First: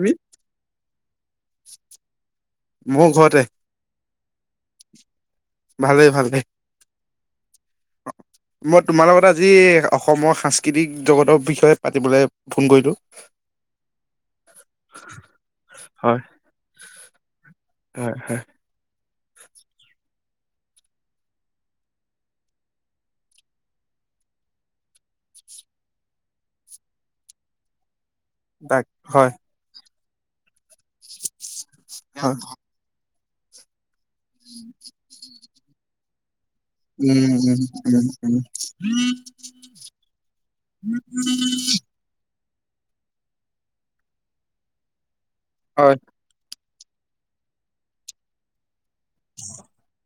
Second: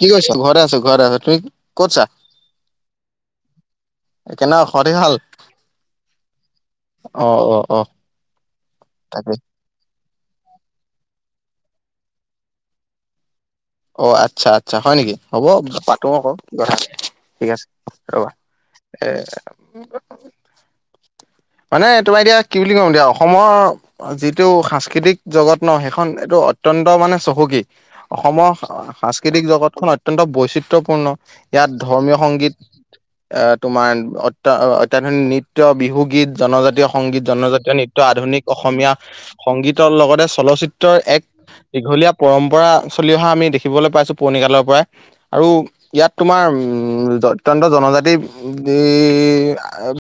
কি কৰিছো ঘৰ আছো ঘৰ আছ তুই কত যা। মোৰ ঘৰতে কেনেৱো খবৰ খাতি ভাল। ভালেই ভালেই দে, অ অ অ মই তোমাৰ লগত তাকে। আজি অসমৰ সাংস্কৃতিক জগতৰ বিষয়ে পাতিবলৈ ফোন কৰিলোঁ। অ আচ্ছা আচ্ছা হয় নেকি হ'ব পাতো আকৌ আহক ঠিক আছে। হে ৰ'বা হে এ মানে তুমি এতিয়া কি বুলি কম দিয়া অসমৰ যিটো সাংস্কৃতিক জগত ন সেইখন এইটো অত্যন্ত মানে চহুকী অসমৰ তাক হয় সাংস্কৃতিক জগতখন অত্যন্ত বৈচিত্ৰয়পূৰ্ণ। ইয়াত ধৰ্মীয়, হয় সংগীত, এ তোমাৰ অত্য অত্যধুনিক নৃত্য, বিহু গীত, জনজাতি সংগীত, উম উম জনজাতীয় নৃত্য, উম উম আধুনিক অসমীয়া সংগীতৰ লগতে চলচিত্ৰৰ, এক দীঘলীয়া পৰম্পৰা চলি অহা আমি দেখিবলৈ পাইছোঁ, পুৰনি কালৰ পৰাই আৰু হয় ইয়াত তোমাৰ অত্যন্ত জনজাতি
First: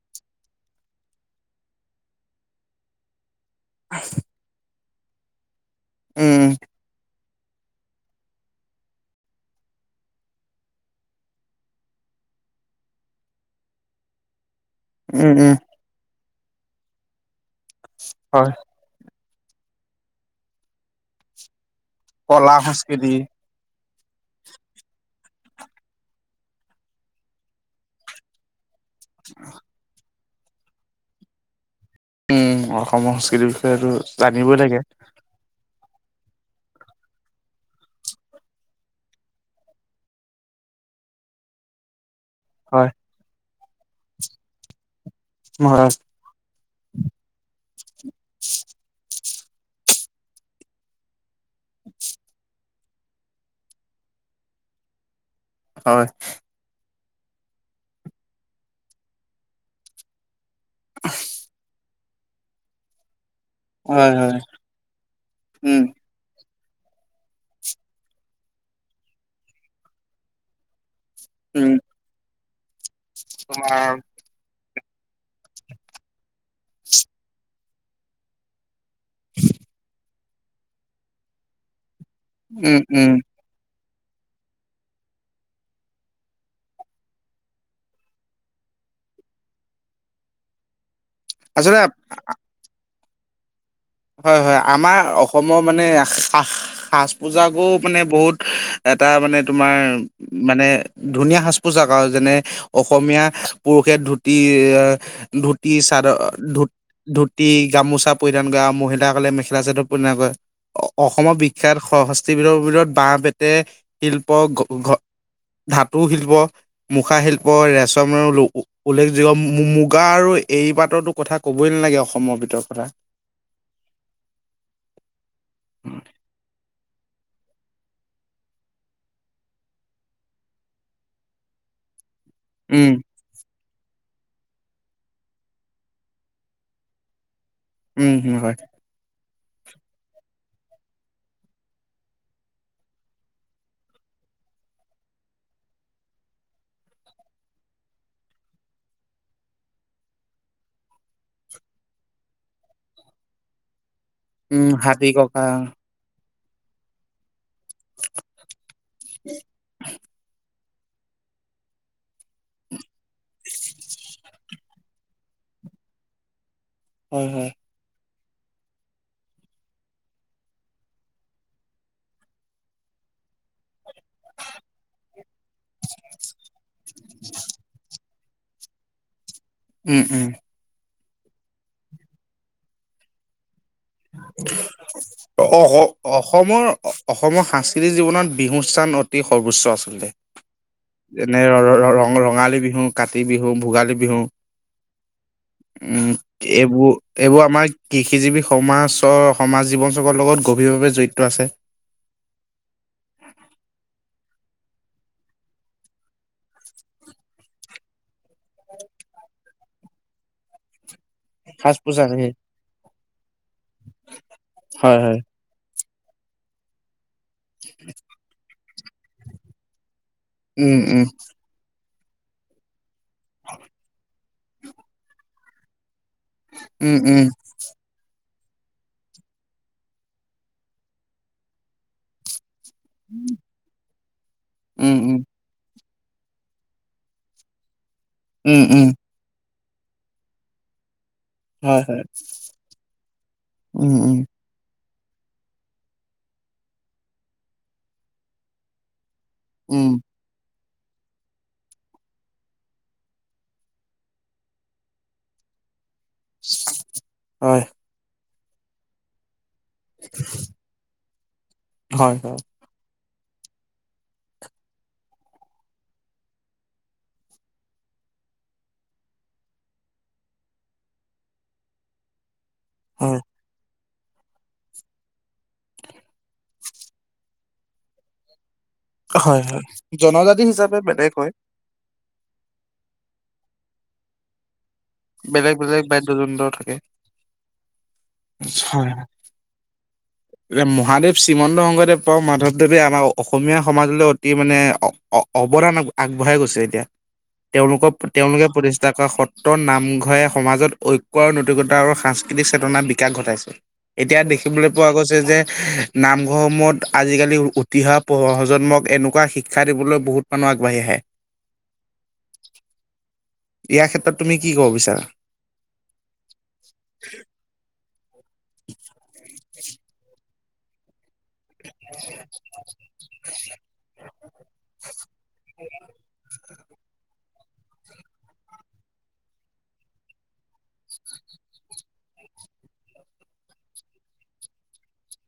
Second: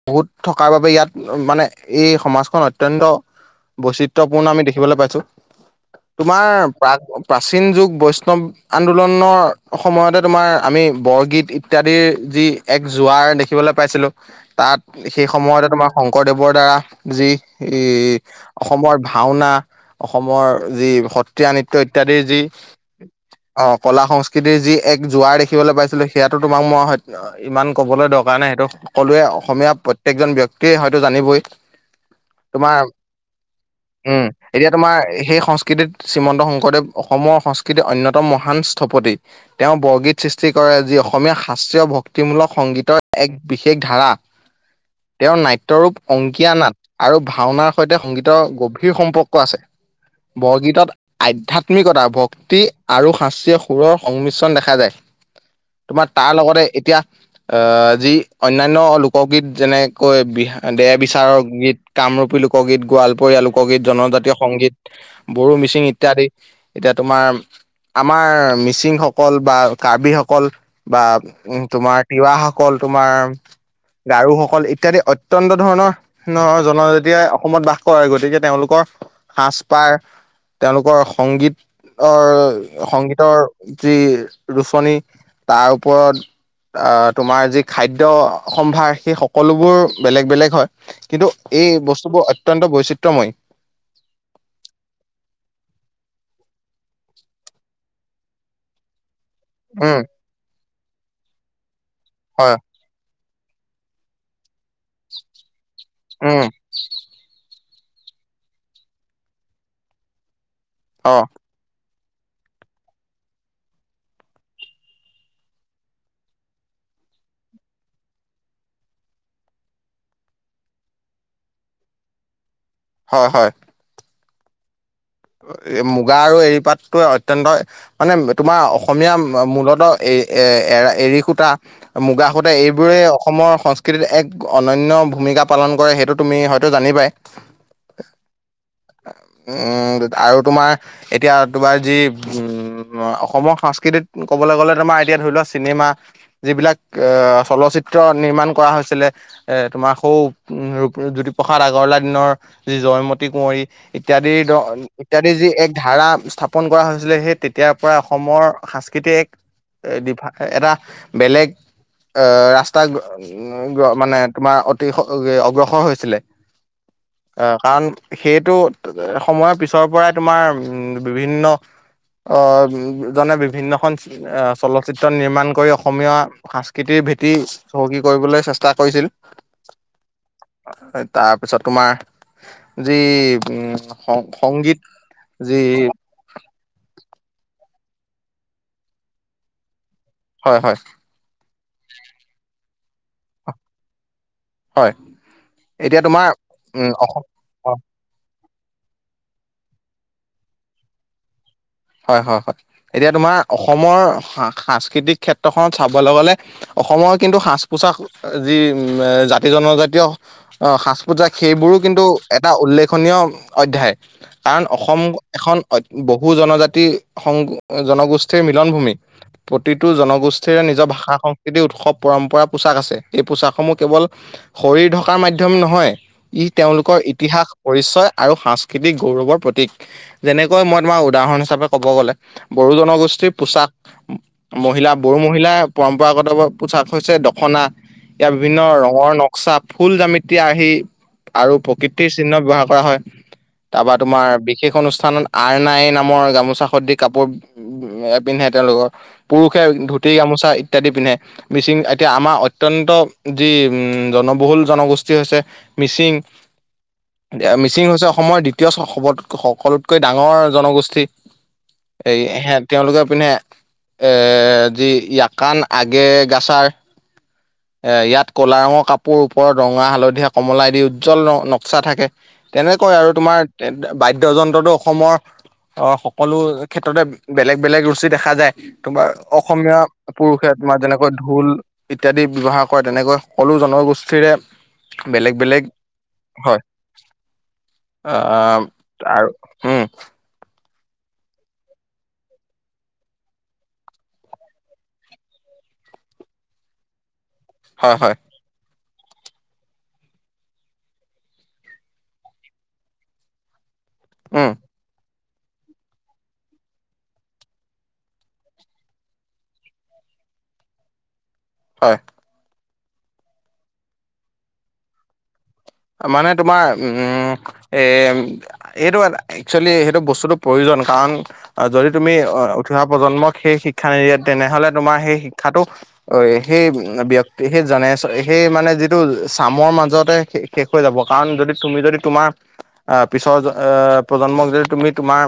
বহুত থকাৰ বাবে ইয়াত মানে এই সমাজখন অত্যন্ত বৈচিত্ৰ পূৰ্ণ আমি দেখিবলৈ পাইছো তোমাৰ উম প্ৰা প্ৰাচীন, যুগ বৈষ্ণৱ, আন্দোলনৰ সময়তে তোমাৰ আমি বৰগীত, ইত্যাদিৰ যি এক জোৱাৰ দেখিবলৈ পাইছিলোঁ তাত সেই উম উম সময়তে তোমাৰ শংকৰদেৱৰ দ্বাৰা যি ই হয় অসমৰ ভাওনা, অসমৰ যি সত্ৰীয়া, নৃত্য, ইত্যাদিৰ যি কলা সংস্কৃতি অ কলা সংস্কৃতিৰ, যি এক জোৱাৰ দেখিবলৈ পাইছিলো সেইয়াতো তোমাক মই হত্য ইমান কবলৈ দৰকাৰ নাই, সেইটো সকলোৱে অসমীয়া প্ৰত্যেকজন ব্যক্তিয়ে হয়তো জানিবই। তোমাৰ উম অসমৰ সংস্কৃতিৰ বিষয়েতো উম', জানিবই এতিয়া লাগে তোমাৰ সেই সংস্কৃতিত শ্ৰীমন্ত শংকৰদেৱ, অসমৰ সংস্কৃতিৰ অন্যতম মহান স্থপতি। তেওঁ বৰগীত সৃষ্টি কৰে, যি অসমীয়া শাস্ত্ৰীয় ভক্তিমূলক হয় সংগীতৰ, এক বিশেষ ধাৰা। তেওঁৰ হয় নাট্যৰূপ, অংকীয়া নাট, আৰু ভাওনাৰ, সৈতে সংগীতৰ, গভীৰ সম্পৰ্ক আছে। বৰগীতত আধ্যাত্মিকতা, ভক্তি, আৰু শাস্তিয় সুৰৰ সংমিশ্ৰণ দেখা যায়। হয় তোমাৰ তাৰ লগতে এতিয়া আহ যি অন্যান্য লোকগীত যেনেকৈ বি দেহ বিচাৰৰ, গীত কামৰূপী লোক গীত, গোৱালপৰীয়া লোকগীত, হয় জনজাতীয় হয় সংগীত, বড়ো, উম মিচিং, ইত্যাদি। এতিয়া তোমাৰ আমাৰ মিচিংসকল, বা কাৰ্বিসকল, বা' উম', তোমাৰ তিৱাসকল, তোমাৰ তোমাৰ গাৰুসকল- ইত্যাদি। অত্যন্ত ধৰণৰ জনজাতিয়ে অসমত বাস কৰে, গতিকে তেওঁলোকৰ- সাজ-পাৰ, তেওঁলোকৰ সংগীত অ উম উম সংগীতৰ- যি ৰুচনী তাৰ ওপৰত- আঁহ তোমাৰ যি খাদ্য সম্ভাৰ, সেই সকলোবোৰ বেলেগ-বেলেগ হয়, কিন্তু এই আচলতে বস্তুবোৰ অত্যন্ত বৈচিত্ৰময়ী। হয়-হয়। আমাৰ অসমৰ মানে সা- সাজ-পোজাকো মানে বহুত এটা মানে- তোমাৰ উম মানে ধুনীয়া সাজ-পোচাক আৰু। যেনে- হয় অসমীয়া পুৰুষে ধুতি আঁহ ধুতি, চাদৰ- উম ধুতি, গামোচা পৰিধান কৰে আৰু মহিলাসকলে মেখেলা-চাদৰ পৰিধান কৰে। অ অসমৰ বি- খ্যাত সশস্তিবিধৰ ভিতৰত বাঁহ-বেতে শিল্প ঘ- ধাতু শিল্প- মুখাশিল্প, ৰেচম উল্লেখযোগ্য। মুগা আৰু এৰি পাতটো- কথা ক'বই নালাগে অসমৰ ভিতৰত কথা। হয়-হয়। মুগা আৰু এৰি পাত- অত্যন্তই মানে তোমাৰ অসমীয়া মূলতঃ এ, এ, এ, এৰী সূতা- মুগা সূতা উম এইবোৰে- অসমৰ সংস্কৃতিত এক অনন্য ভূমিকা পালন কৰে, সেইটো তুমি হয়তো জানিবাই। উম, হুম, হয়। উমঁ, আৰু তোমাৰ এতিয়া তোমাৰ যি উম'- অসমৰ সংস্কৃতিত ক'বলৈ গ'লে তোমাৰ এতিয়া ধৰি লোৱা চিনেমা- যিবিলাক আহ', চলচিত্ৰ নিৰ্মাণ কৰা হৈছিলে- এ' তোমাৰ সৌ উম' জ্যোতিপ্ৰসাদ আগৰৱালাৰ দিনৰ যি জয়মতী কোঁৱৰী- ইত্যাদি। উম হাতী ইত্যাদি ককা যি এক ধাৰা স্থাপন কৰা হৈছিলে, সেই তে- তিয়াৰ পৰা অসমৰ সাংস্কৃতি এক বিভাক এটা- বেলেগ ৰাস্তা- উম' মানে তোমাৰ অতি অগ্ৰসৰ হৈছিলে। হয় হয় আহ', কাৰণ সেইটো সময়ৰ পিছত- তোমাৰ বিভিন্ন জনে বিভিন্ন - এ' চলচিত্ৰ নিৰ্মাণ কৰি, অসমীয়া সংস্কৃতিৰ ভেটি চহকী- কৰিবলৈ চেষ্টা কৰিছিল। উম-উম। তাৰপিছত তোমাৰ যি উম- সং সংগীত যি অস অসমৰ, অসমৰ সাংস্কৃতিক জীৱনত বিহু স্থান অতি সৰ্বোচ্চ আচলতে। হয়-হয়। যেনে- ৰ- ৰ- ৰঙালী বিহু, কাতি বিহু, ভোগালী বিহু। হয় এতিয়া উম' তোমাৰ উম এইবোৰ, অসম এইবোৰ অ আমাৰ- কৃষিজীৱী সমাজৰ সমাজ জীৱন চগৰ লগত গভীৰভাৱে জড়িত আছে। হয়-হয়-হয়। এতিয়া তোমাৰ অসমৰ সাংস্কৃতিক ক্ষেত্ৰখনত চাবলৈ গ'লে- অসমৰ কিন্তু সাজ-পোছাক যি জাতি-জনজাতীয়- অঁ', সাজ-পোজাক সেইবোৰো সাজ কিন্তু পোছাক সেই এটা উল্লেখনীয়- অধ্যায়। কাৰণ হয় অসম হয় এখন বহু জনজাতি সং জনগোষ্ঠীৰ মিলন ভূমি, প্ৰতিটো জনগোষ্ঠীৰে উম নিজৰ উম ভাষা নীতি উৎসৱ পৰম্পৰা পোচাক আছে এই পোচাকসমূহ কেৱল শৰীৰ থকাৰ মাধ্যম নহয় ই উম তেওঁলোকৰ উম ইতিহাস পৰিচয় আৰু সাংস্কৃতিক গৌৰৱৰ প্ৰতীক যেনেকৈ মই তোমাৰ উদাহৰণ হিচাপে ক'ব গ'লে বড়ো জনগোষ্ঠীৰ পোচাক, মহিলা উম বড়ো উম মহিলা পৰম্পৰাগত বা পোছাক হৈছে দখনা ইয়াৰ বিভিন্ন উম উম ৰঙৰ ন চা ফুল জামিতিয়া আহি আৰু হয় হয় প্ৰকৃতিৰ চিহ্ন ব্যৱহাৰ কৰা হয় উম তাৰপা উম তোমাৰ বি শেষ অনুষ্ঠানত আৰ নাই নামৰ গামোচা খদি কাপোৰ এ পিন্ধে তেওঁলোকৰ। পুৰুষে উম ধুতি গামোচা ই ত্যাদি পিন্ধে, মিচিং এতিয়া আমাৰ অত্যন্ত যি জনবহুল জনগোষ্ঠী হৈছে মিচিং দিয়া হয় মিচিং হৈছে অসমৰ দ্বিতীয় স সবত সকলোতকৈ ডাঙৰ জনগোষ্ঠী। হয় এই হয় সে তেওঁলোকে পিন্ধে এৰ যি য়াকান আগেগাছাৰ এ ইয়াত ক'লা ৰঙৰ কাপোৰ ওপৰত ৰঙা, হালধীয়া, কমলাই দি উজ্জ্বল ন নক্সা থাকে। তেনেকৈ আৰু হয় তোমাৰ তে তে বাদ্যযন্ত্ৰটো অসমৰ অ সকলো ক্ষেত্ৰতে বেলেগ - বেলেগ ৰুচি দেখা যায়। তোমাৰ হয় হয় অসমীয়া জনজাতি পুৰুষে হিচাপে তোমাৰ যেনেকৈ বেলেগ হয় ঢোল ইত্যাদি ব্যৱহাৰ কৰে তেনেকৈ সকলো জনগোষ্ঠীৰে বেলেগ - বেলেগ বাদ্যযন্ত্ৰ থাকে। অ ত আৰু উম। বুলে মহাদেৱ শ্ৰীমন্ত শংকৰদেৱৰ মাধৱদেৱে আমাৰ অসমীয়া সমাজলৈ অতি মানে অ অ অৱদান আগ আগবঢ়াই গৈছে এতিয়া। [inaudible] তেওঁলোকক হয় তেওঁলোকে প্ৰতিষ্ঠা কৰা সত্ৰৰ নাম সংঘয়ে সমাজত ঐক্য আৰু নৈতিকতা আৰু সাংস্কৃতিক চেতনাৰ বিকাশ ঘটাইছে। এতিয়া উম দেখিবলৈ পোৱা গৈছে যে নামঘৰসমূহত আজিকালি উঠি অহা প্ৰজন্মক এনেকুৱা শিক্ষা দিবলৈ বহুত মানুহ আগবাঢ়ি আহে। হয়। ইয়াৰ ক্ষেত্ৰত তুমি কি কব বিচাৰা? অ মানে তোমাৰ উম এ এইটো এটা এ চুৱেলি সেইটো বস্তুটো প্ৰয়োজন কাৰণ অ যদি তুমি অ উঠি অহা প্ৰজন্মক সেই শিক্ষা নিদিয়ে তেনেহলে তোমাৰ সেই শিক্ষাটো অ সেই ব্যক্তিৰ সেই জনে চ সেই মানে যিটো চামৰ মাজতে সে শেষ হৈ যাব কাৰণ যদি তুমি যদি তোমাৰ অহ পিছৰ জ অ প্ৰজন্মক যদি তুমি তোমাৰ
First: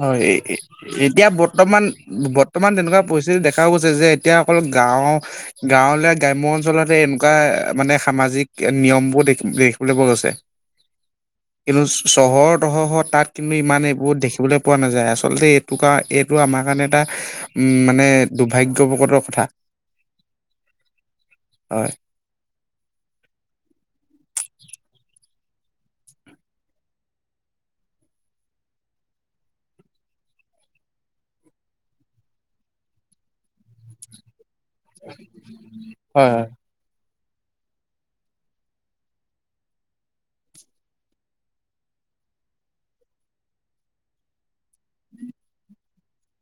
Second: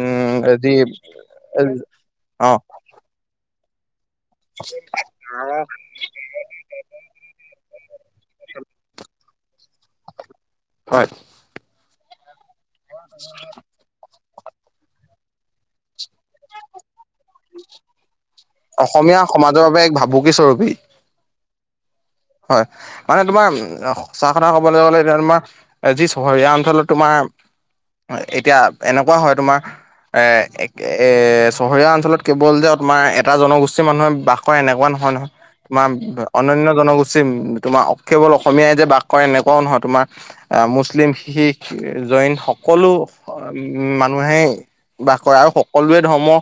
হয় এ এ যি এতিয়া বৰ্তমান অ বৰ্তমান তেনেকুৱা পৰিস্থিতি দেখাও গৈছে যে এতিয়া অকল গাঁওৰ গাঁৱলে গ্ৰাম্য অঞ্চলত এনেকুৱা মানে সামাজিক নিয়মবোৰ দেখি দেখিবলৈ পোৱা গৈছে। হয়। কিন্তু চহৰৰ দশহৰ তাত কিন্তু ইমানে বহুত দেখি পোৱা নাযায় আচলতে এইটো কাৰ এইটো আমাৰ কাৰণে এটা উম মানে দুৰ্ভাগ্যৱগতৰ অসমীয়া কথা সমাজৰ বাবে এক ভাবুকি স্বৰূপী হয়। হয় মানে তোমাৰ উম সঁচা কথা ক'বলৈ গলে এতিয়া তোমাৰ এ যি চহৰীয়া অঞ্চলত তোমাৰ এতিয়া এনেকুৱা হয় তোমাৰ এ চহৰীয়া অঞ্চলত কেৱল যে তোমাৰ এটা জনগোষ্ঠীৰ মানুহে বাস কৰে কোৱা নহয় নহয়, তোমাৰ হয় হয় অনন্য জনগোষ্ঠী তোমাৰ কেৱল অসমীয়াই যে বাস কৰে এনেকুৱাও নহয়। তোমাৰ আহ' মুছলিম, শিখ, জৈন সকলো উমঁ' মানুহেই বাস কৰে আৰু সকলোৱে ধৰ্ম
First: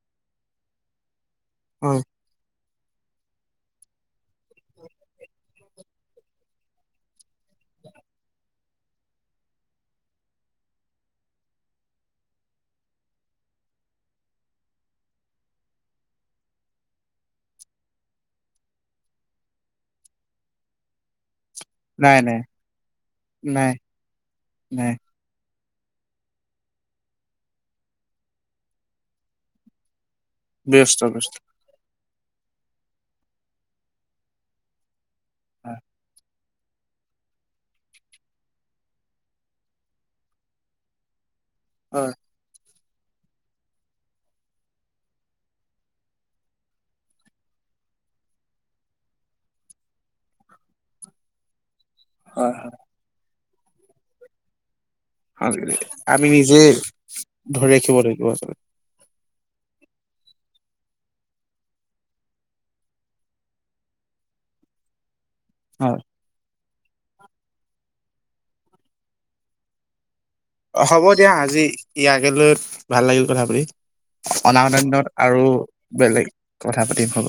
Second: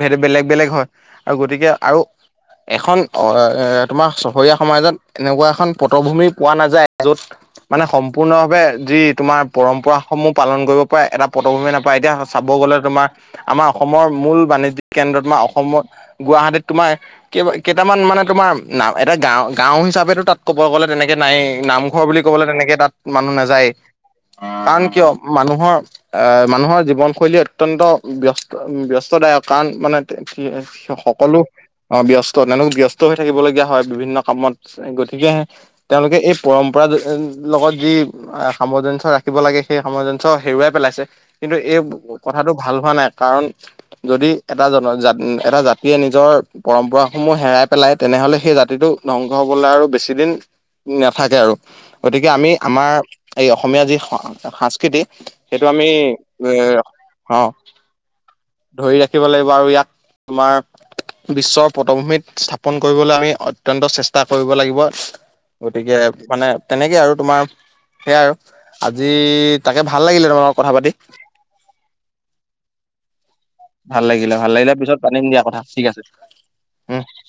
সেইটো বেলেগ বেলেগ হয় আৰু গতিকে গতিকে হয় আৰু এখন তোমাৰ চহৰীয়া সমাজত এনেকুৱা এখন পটভূমি পোৱা নাযায় য'ত মানে সম্পূৰ্ণ ভাৱে যি তোমাৰ পৰম্পৰা সমূহ পালন কৰিব পাৰা এটা পটভূমি নাপায়। এতিয়া চাব গ'লে তোমাৰ আমাৰ অসমৰ মূল বাণিজ্যিক কেন্দ্ৰত তোমাৰ অসমত, গুৱাহাটীত তোমাৰ কেইটা কেইটামান মানে তোমাৰ নাম এটা গা গাও হিচাপে তাত ক ক'ব গ'লে তেনেকে নাই। নামঘৰ নাই বুলি নাই ক'বলে তেনেকে তাত মানুহ নাযায়। নাই কাৰণ নাই কিয় মানুহৰ আহ' মানুহৰ জীৱনশৈলী অত্যন্ত ব্যস্ত ব্যস্ত দায়ক কাৰণ মানে ব্যস্ত ব্যস্ত সকলো অঁ' ব্যস্ত তেওঁলোক ব্যস্ত হৈ থাকিব লগৰীয়া হয় বিভিন্ন কামত। গতিকে হয় তেওঁলোকে এই পৰম্পৰা লগত যি সামঞ্জ্য় ৰাখিব লাগে সেই সামঞ্জ্য় হেৰুৱাই পেলাইছে। কিন্তু এই হয় কথাটো ভাল হোৱা নাই কাৰণ যদি এটা জনা এটা জাতিয়ে নিজৰ পৰম্পৰা সমূহ হেৰাই পেলাই তেনেহ'লে সেই জাতিটো ধ্বংস হ'বলে আৰু বেছি দিন নাথাকে আৰু গতিকে আমি হয়। আমাৰ এই অসমীয়া যি স সংস্কৃত সেইটো হয়। আমি এ নিজে অঁ'। ধৰি ৰাখিব লাগিব আচলতে ধৰি ৰাখিব লাগিব আৰু ইয়াত তোমাৰ বিশ্বৰ পটভূমিত স্থাপন কৰিবলৈ আমি অত্যন্ত চেষ্টা কৰিব লাগিব। গতিকে হয়। মানে তেনেকে আৰু তোমাৰ সেয়াই আৰু আজি তাকে ভাল লাগিলে তোমাৰ কথা অঁ' পাতি হ'ব দিয়া, আজি ইয়াকে লৈ ভাল লাগিল কথা পাতি। ভাল লাগিলে ভাল অনাগত লাগিলে পিছত দিনত পাতিম আৰু দিয়া কথা ঠিক আছে বেলেগ কথা পাতিম হ'ব।